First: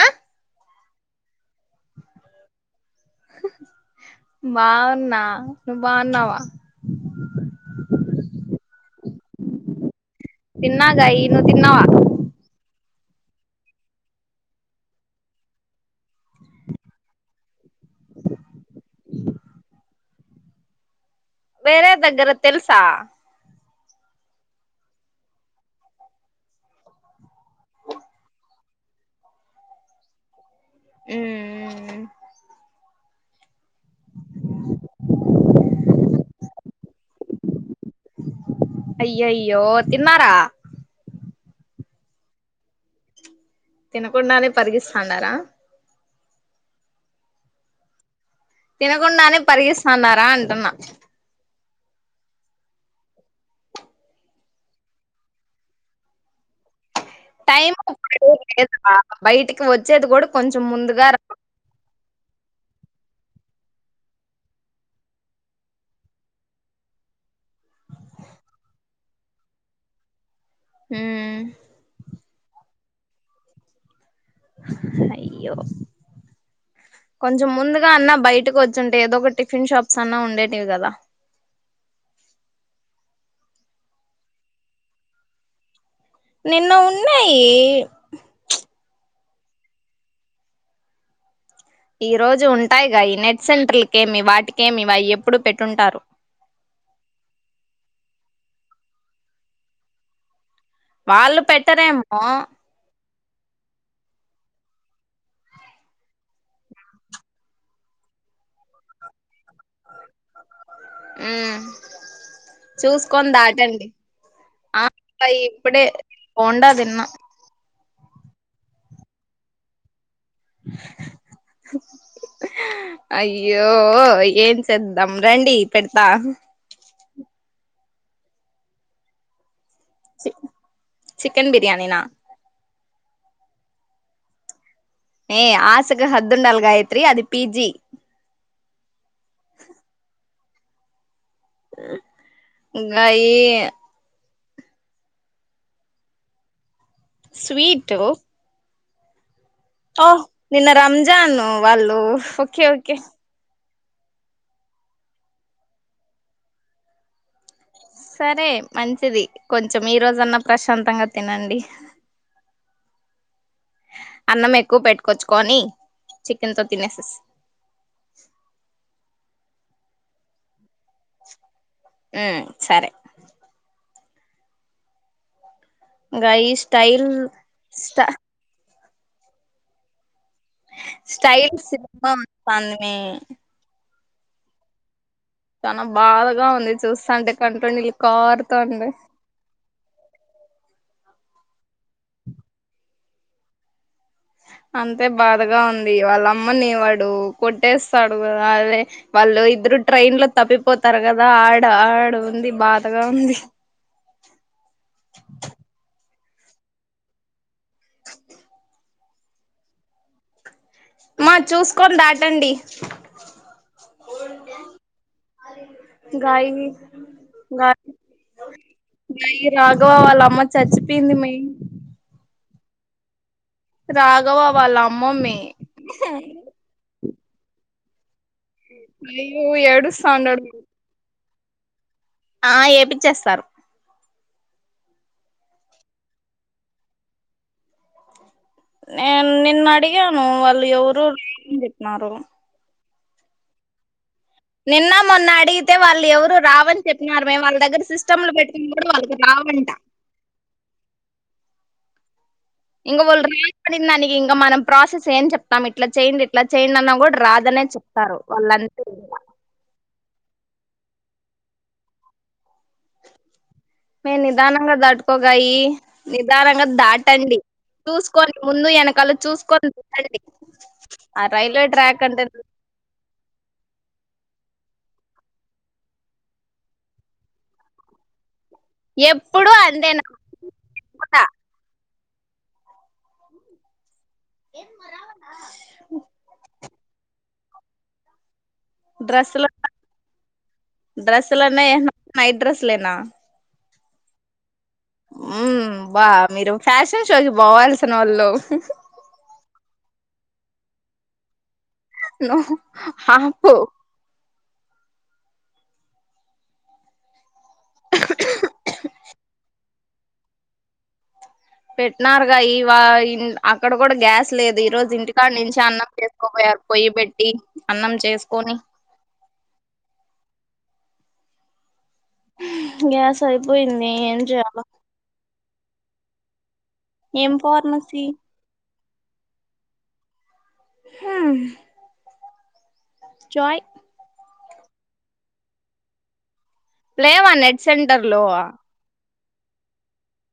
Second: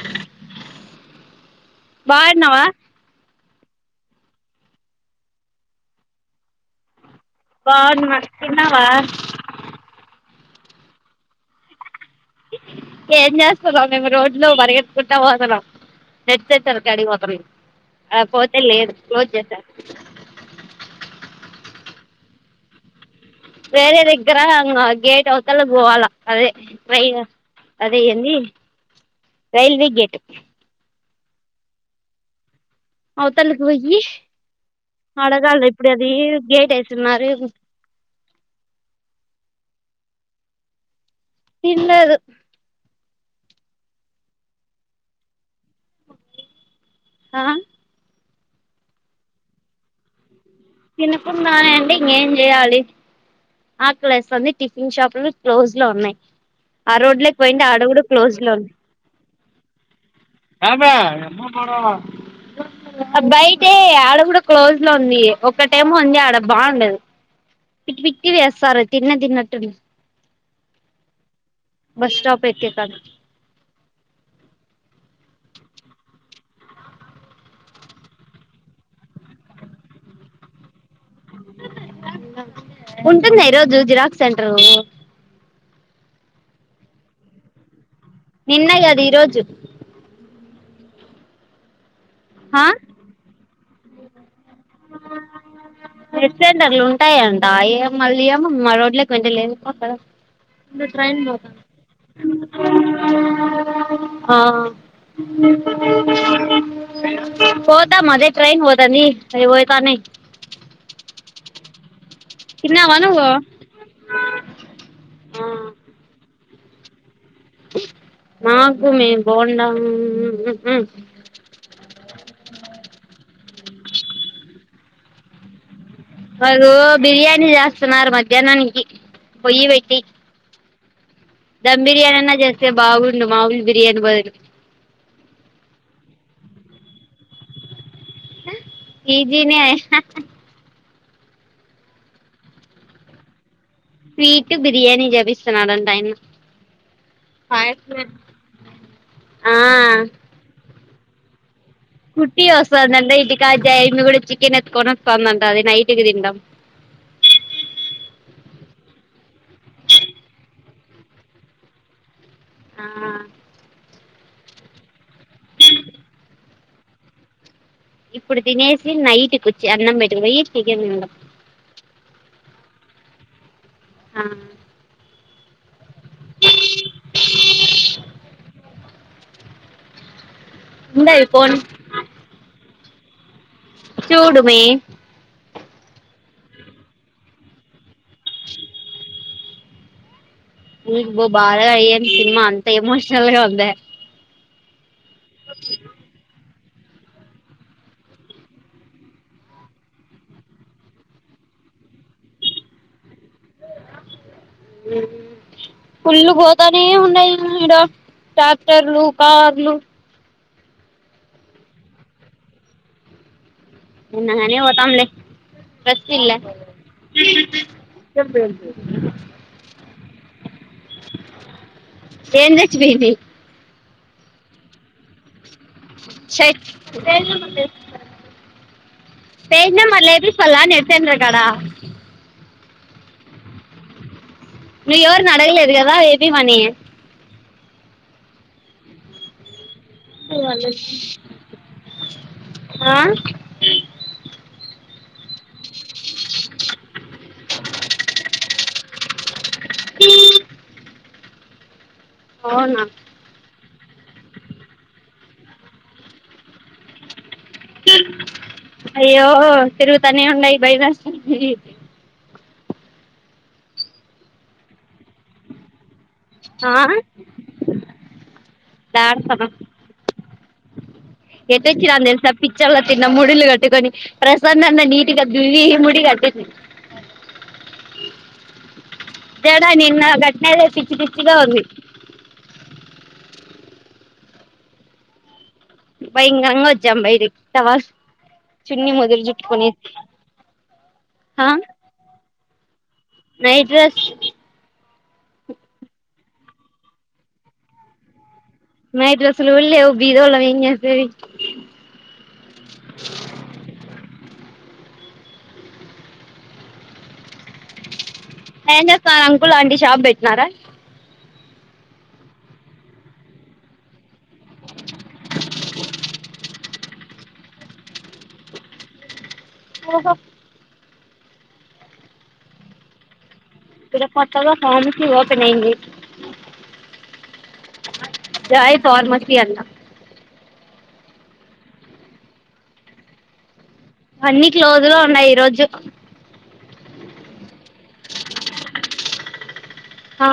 ఆ బాన్నవా హ్‌ హ్ హ్ బావున్నా నువ్వు బావున్నవా బావున్నా తిన్నరా తిన్నాగా నువ్ తిన్నావా ఏం చేస్తున్నాం మేము రోడ్లో పరుగెత్కుంటా పోతన్నాం నెట్ సెంటర్ కాడి ఆ పోతే లేదు క్లోజ్ చేసారు వేరే దగ్గర తెలుసా వేరే దగ్గర గేట్ అవతల పోవాలా అదే ట్రైన్ అదే ఏంది రైల్వే గేట్ ఉమం అవు తలకి పోయి అడగాలి ఇప్పుడు అది గేట్ వేస్తున్నారు అయ్యో అయ్యో తిమారా తినలేదు తినకుండానే పరిగిస్తాన్నారా ఆ తినకుండానే పరిగెత్తునారా తినకుండానే ఇంకేం చేయాలి ఆకలి వేస్తుంది టిఫిన్ షాప్లు క్లోజ్ లో ఉన్నాయి ఆ రోడ్ లోకి పోయిడి టైం ఆడ కూడా ఇప్పుడు క్లోజ్ లో ఉంది లేదా బయటికి వచ్చేది కూడా కొంచెం ఏమే ముందుగా రా ఏంది గొడవ బయట ఆడ కూడా క్లోజ్ లో ఉంది ఒక్క టైం ఉంది ఆడ బాగుండదు పిట్టి పిట్టివి వేస్తారు తిన్న తిన్నట్ హ్మ్మ్ బస్ స్టాప్ ఏటే కానీ అయ్యో కొంచెం ముందుగా అన్నా బయటకు వచ్చుంటే ఏదో ఒక టిఫిన్ షాప్స్ అన్నా ఉండేటివి కదా ఉంటుంద ఈరోజు జిరాక్స్ సెంటరు నిన్న ఉన్నాయి నిన్న కాదు ఈరోజు ఈ రోజు ఉంటాయి ఈ నెట్ సెంటర్క ఏమి వాటికి నాట్సెంటర్లు ఉంటాయంట ఏమో మళ్ళీ అమ్మ మా రోడ్లే వెంట లేదుక్కడ ఇ ట్రైన్ వాళ్ళు పోతంది పెట్టరేమో ఆ పోతమా వే ట్రైన్ పోతంది అది పోతనే హ్మ్మ్ తిన్నావా నువ్వు చూసుకొని దాటండి ఆ ఆ ఇప్పుడే పోండదిన్న నాకు మే బోండా అయ్యో ఏం చేద్దాం రండి పెడతా వారు బిర్యానీ చేస్తున్నారు మధ్యాహ్నానికి పొయ్యి పెట్టి చికెన్ ధమ్ బిర్యానీనా బిర్యానీ అనా చేస్తే బాగుండు మాములు బిర్యానీ బదులు మే ఆసకు హద్దు హద్దు ఉండాలి గాయిత్రీ అది పిజి పీజీ నే గాయి స్వీట్ బిర్యానీ చూపిస్తున్నాడట ఆ యన్నా ఓ నిన్న రంజాన్ వాళ్ళు కుట్టి ఓకే వస్తంది ఓకే అంట ఇంటికాడ ఇమి కూడా చికెన్ ఎతుకొని వస్తుందంట అది నైట్కి తింటాం సరే మంచిది కొంచెం ఈ రోజన్నా ప్రశాంతంగా తినండి ఆ అన్నం ఎక్కువ పెట్టుకొచ్చుకని చికెన్ తో తినేసే ఇప్పుడు తినేసి నైట్కి వచ్చి అన్నం పెట్టకాపోయి ఉ సరే ఆ గయి స్టైల్ స్ట ఉండది స్టైల్ పోనీ సినిమా కావాలనే చూడుమే చాలా బాధగా ఉంది చూస్తా అంటే కంటిలో నీళ్ళు కారుత ఉన్నాయి ఇ బ బాగా అయ్యన్ సినిమా అంత ఎమోషనల్గా ఉంద అంతే బాధగా ఉంది వాళ్ళ అమ్మని వాడు కొట్టేస్తాడు కదా అదే వాళ్ళు ఇద్దరు ట్రైన్ లో తప్పిపోతారు కదా ఆడ ఆడు ఉంది బాధగా ఉంది అ పుల్ళగా పోతనే ఉన్నాయి ఇడ ట్రాక్టర్లు కార్లు మా చూసుకొని దాటండి చిన్నగానే పోతంలే రెస్ట్ ఇల్ల య రాఘవ వాళ్ళ అమ్మ చచ్చిపోయింది మే ఏం రచ్చి బిబి రాఘవ వాళ్ళ మమ్మీ చై [unintelligible] అయ్యో పేజ్ నెంబర్ మళ్లే ఏడుస్తాండాడు [unintelligible] గడ ఆ ఏపిచ్చేస్తారు నువ్వు ఎవరిని అడగలేదు కదా ఏపి మనీి నిన్ నిన్ను అడిగాను వాళ్ళు ఎవరు [unintelligible] అని చెప్పినారు ఆ నిన్న మొన్న అడిగితే వాళ్ళు ఎవరు రావని చెప్పినన్నారు మే వాళ్ళ దగ్గర సిస్టమ్లు పెట్టుకున్నప్పుడు వాళ్ళకి రావం ఈ ఇంకా వాళ్ళు రాడి దానికి ఇంకా మనం ప్రాసెస్ ఏం చెప్తాం ఇట్లా చేయండి ఇట్లా చేయండి అన్న కూడా రాద్ ఏదనే చెప్తారు వాళ్ళంతే ఇంగ తనే ఉన్నాయ్ బైదస్ మే నిదానంగా దాట్టుకోగాయి నిదానంగా ఆ దాటండి చూసుకొని ముందు వెనకాల చూసుకొని దటండి ఎట్టోచ్చినన్ తెల్సా పిచ్చోళ్ల తిన్న ముడులు కట్టుకొని ప్ర స నన్న నిటికి దువ్వి ముడిగట్ ఎప్పుడు జెడా నిన్న అంతేనా గట్న పిచ్చి పిచ్చిగా ఉంది ఏం మరావాల భయం కరంగా వచ్చాము బయటికి టావాష్ డ్రెస్లో ఆ డ్రెస్లోనే నైట్ డ్రెస్ లేనా నైట్ డ్రెస్ హుమ్ బా మీరు ఫ్యాషన్ షోకి పోవాల్సినోళ్ళు నైట్ డ్రెస్ లు కూడ లెవ్ బీరువాలో ఎం చేస్తివి నువ్ఆపు ఏం చేస్తున్నారు అంకుల్ అంటి షాప్ పెట్టినారా పెట్టినారుగా ఇ వ ఇ అక్కడ కూడా గ్యాస్ లేదు ఈ రోజు ఇంటికాన్నుచ్చే అన్నం చేస్ కొపోయారు పొయ్యి పెట్టి అన్నం చేసుకొని ఓహో గ్యాస్ అయిపోయింది ఇక్కడ ఏం కొత్తగా చేయాల ఫార్మసీ ఓపెన్ అయింది ఏం ఫార్మసీ జాయ్ ఫార్మసి అంట హుమ్ జాయ్ అన్నిీ క్లోజ్ లో ఉన్నాయి ఈరోోజు లేవా నెట్ సెంటర్ లు ఆ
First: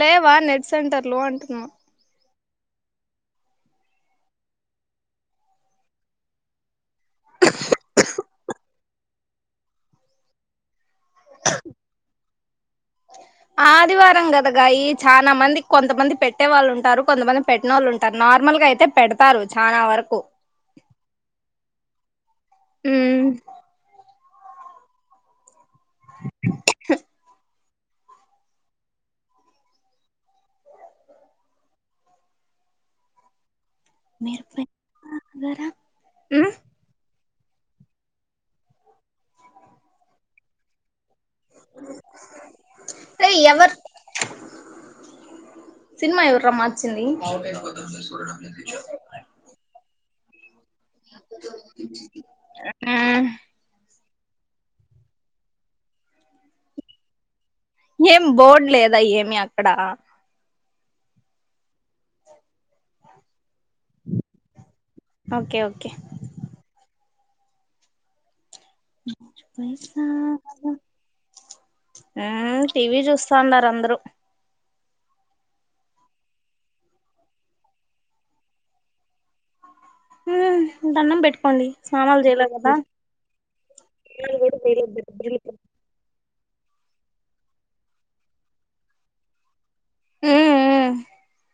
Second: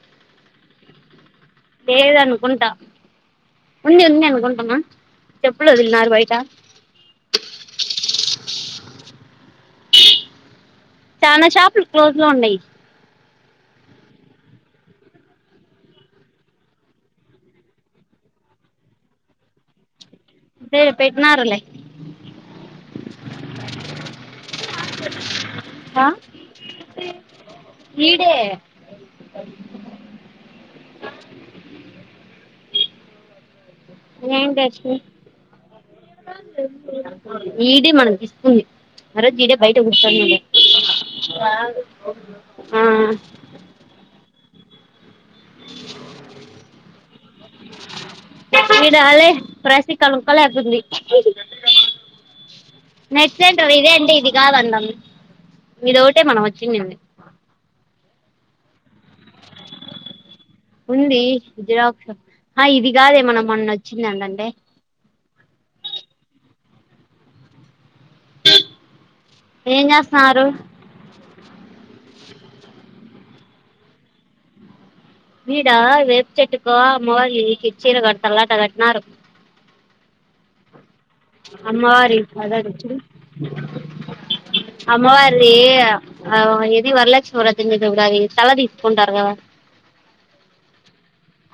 లేవా నెట్ సెంటర్లు అం లేేదను గుంటా ఉంది ఉంది అనుకుంటున్న చెప్పులు ఒదిలిన్నారుా బయటా చానా షాపులు క్లోజ్ లో ఉన్నాయి ఆదివారం కదాగాయి చాలా మంది కొంతమంది పెట్టే వాళ్ళు ఉంటారు కొంతమంది పెట్టనోళ్ళు ఉంటారు నార్మల్ లుగా అయితే పెడతారు చానా వరకు ఏ పెట్నాారులే హుమ్ ఆ ఈడే మీరు ఎం చేస్తి పెడతారా ఈడే మనం తిసుకుంది ఆ రోజు ఈడే బయట కురచ్చునంగా ఆగు హ్మ్ రేయ్ ఎవరు సినిమా ఎవర్రా మార్చింది నెక్ సీట్ ఇందెంది ఇది కాదండం ఇదోటే మనం వచ్చిందండి ఏం బోర్డు లేదా ఏమి అక్కడ ఉంది జిరాక్స్ ఆ ఇది కాదే మనం మొన్న వచ్చిందందంటే ఓకే ఓకే ఏం పైసా చేస్తున్నారు లలో ఆ టీవీ చూస్తా ఉండారు అందరూ వీడా వెపసేట్టుకో అమ్మవారు కి చీర కడతంలే అట్లా కట్టినారు హ్మ్ అమ్మవారి కాదా నువ్ చూడు అమ్మవారిది ఆ ఏది వరలక్ష్మీ వ్రతం చేసినప్పుడు తల తీసుకుంటారు కదా ఉహ్ ఉహ్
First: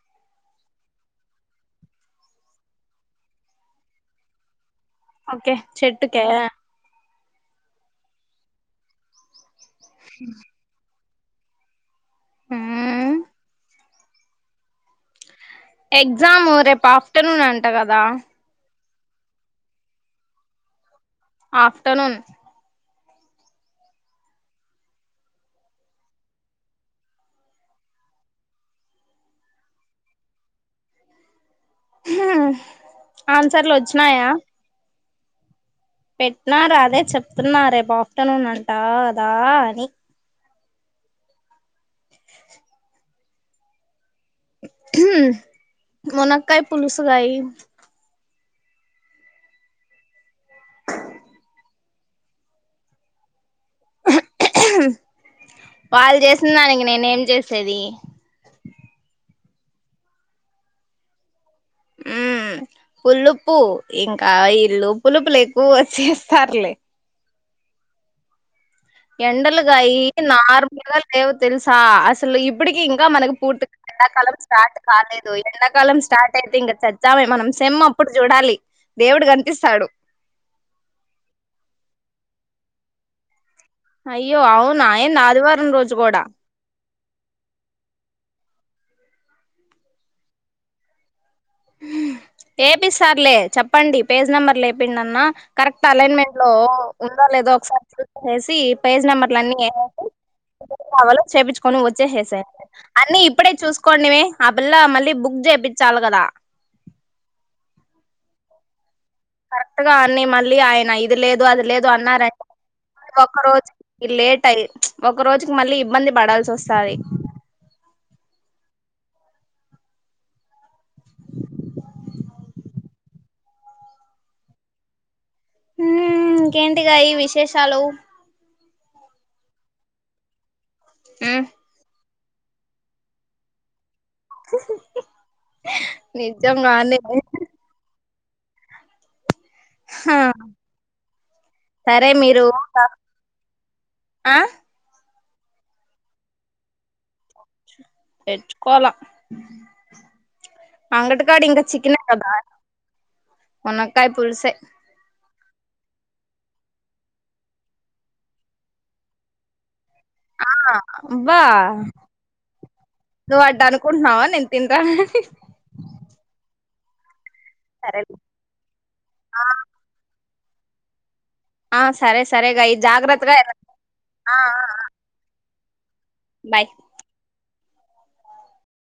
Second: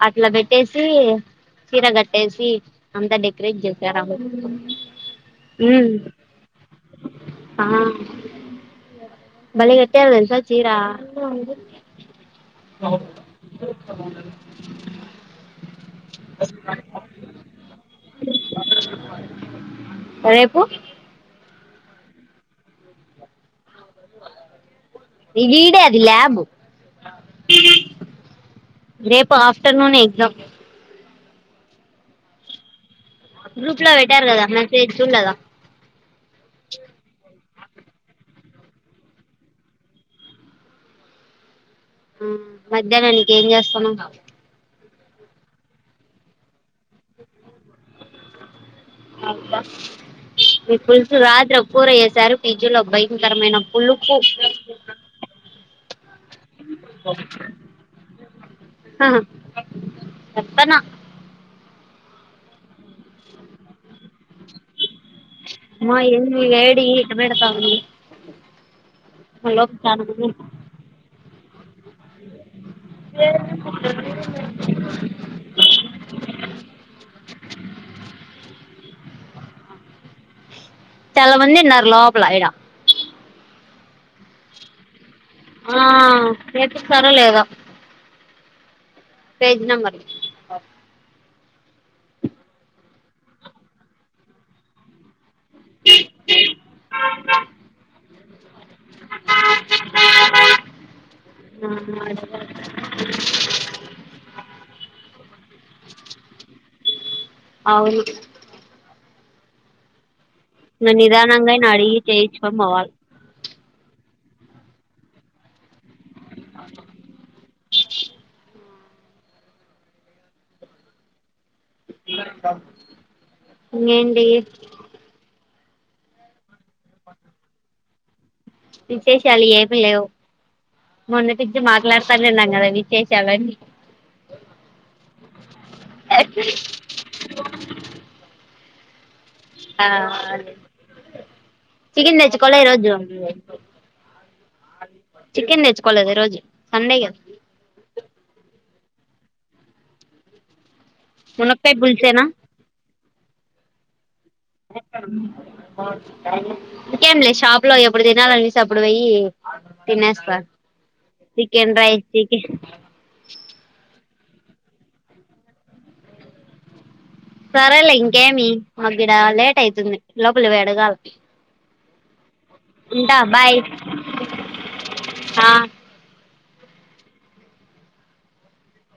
అట్లా పెట్టేసి చీర కట్టేసి అంతా డెకరేట్ చేసారు ఆ చెట్టుకు ఓకే చెట్టుకా ఆ బలేకట్టార్ తెలుసా చీరా మ్మ్ ఎగ్జాము రేపు ఆఫ్టర్నూన్ అంట కదా రేపు ఆఫ్టర్నూన్ ఈడ అది ల్యాబ్ రేపు ఆఫటర్నూనే ఎగ్జామ్ హు హ్ గ్రూప్ లో పెట్టారు కదా మెసేజ్ చూడ్లేదా పెట్టినార్ అదే చెప్తున్నా రేపు ఆఫ్టర్నూన్ అంటా కదా అని హ్మ్ మధ్యాహ్నానికి ఏం చేస్తున్నావ్ మునక్కాయి పులుసు గై అబ్బా మీ పులుసు రాత్రి ఒక్ కూర చేసారు పిజిలో భయంకరమైన పులుపు వాళ్ చేసిన్దానికి నేనే ఏం చేసేది ఆ చెప్పతాన ఉమ్ పులుపు ఇంకా ఇల్లు పులుపులు ఎక్కువగా ఛేస్తారులే క్వీ ఎండల గాయికి నార్మల్ గా లేవు తెలుస్ సా అసలు ఇప్పుటికి ఇంకా మనకు పూర్తిగా ఎండాకాలం స్టార్ట్ కాలేదు ఎండాకాలం స్టార్ట్ అయితే ఇం ఇంకా చచ్చామే మనం సేమ్ అప్పుడు చూడాలే దేవుడు కనిపిస్తాడు చాలా మందిన్నారు లోపలా ఇడా అయ్యో అవునా ఎందా ఆ ఆ నేర్పిస్తారో లేదా పేజ్ నంబర్ ఏపిస్తార్లే చెప్పండి పేజ్ నెంబర్ లేపిండన్న కరెక్ట్ అలైన్మెంట్ లో ఉందా లేదొ ఒకసారి చూసెసి పేజ్ నెంబర్లన్ని ఎసేసి కావాలో చేపించుకొని వచ్చేసేయి అన్ని ఇప్పుడే చూసుకోండిమే ఆ పిల్ల మళ్ళీ బుక్ చే పించాలి కదా అవును కరెక్ట్ గా అన్ని మళ్ళీ ఆయన నువ్వు ఇది లేదు నిదానంగా అది ఆయన లేదు అడిగి అన్నారంట చేయించుకొని పోవాలి ఒక్క రోజు ఇ లేట్ అయి ప్చ్ ఒక రోజుకి మళ్ళీ ఇబ్బంది పడాల్సి వస్తాది ఇంకేంటి ఊమ్ ఇంకేంటిగాయి విశేషాలు విశేషాలు ఏమి లేవ్ హ్మ్ మొన్నటిచ్చి మాట్లాడుత పన్నింనంగదా విశేషాలన్ని ఉహ్ హ్ నిజంగానే ఆ హా అదే సరే చికెన్ మీరు తెచ్చుకోలె ఈ రోజు ఆ చికెన్ తెచ్చకోలేదు ఈ రోజు సండేగద తెచ్చుకోల అంగటికాడ ఇంక మునక్కాయ చికెనె పులుసేనా కదా మునక్కాయ పులుసే ఇంకేం లే షాప్ లో ఎప్పుడు తినాలనిపిస్తే అప్పుడు పోయి తినేస్తా ఆ అబ చికెన్ రైస్ చికెన్ నువ్ వట్ట అనుకుంటున్నవన్ నేన్ తింటా హహ్ సరే లె ఇంకేమి మాగీడ లేట్ అవుతుంది లోపలి పోయి అడగాల ఆ సరే సరేగా ఈ ఉంట జాగ్రత్తగా బాయ్ ఎళ్ళండి. ఆ బయ్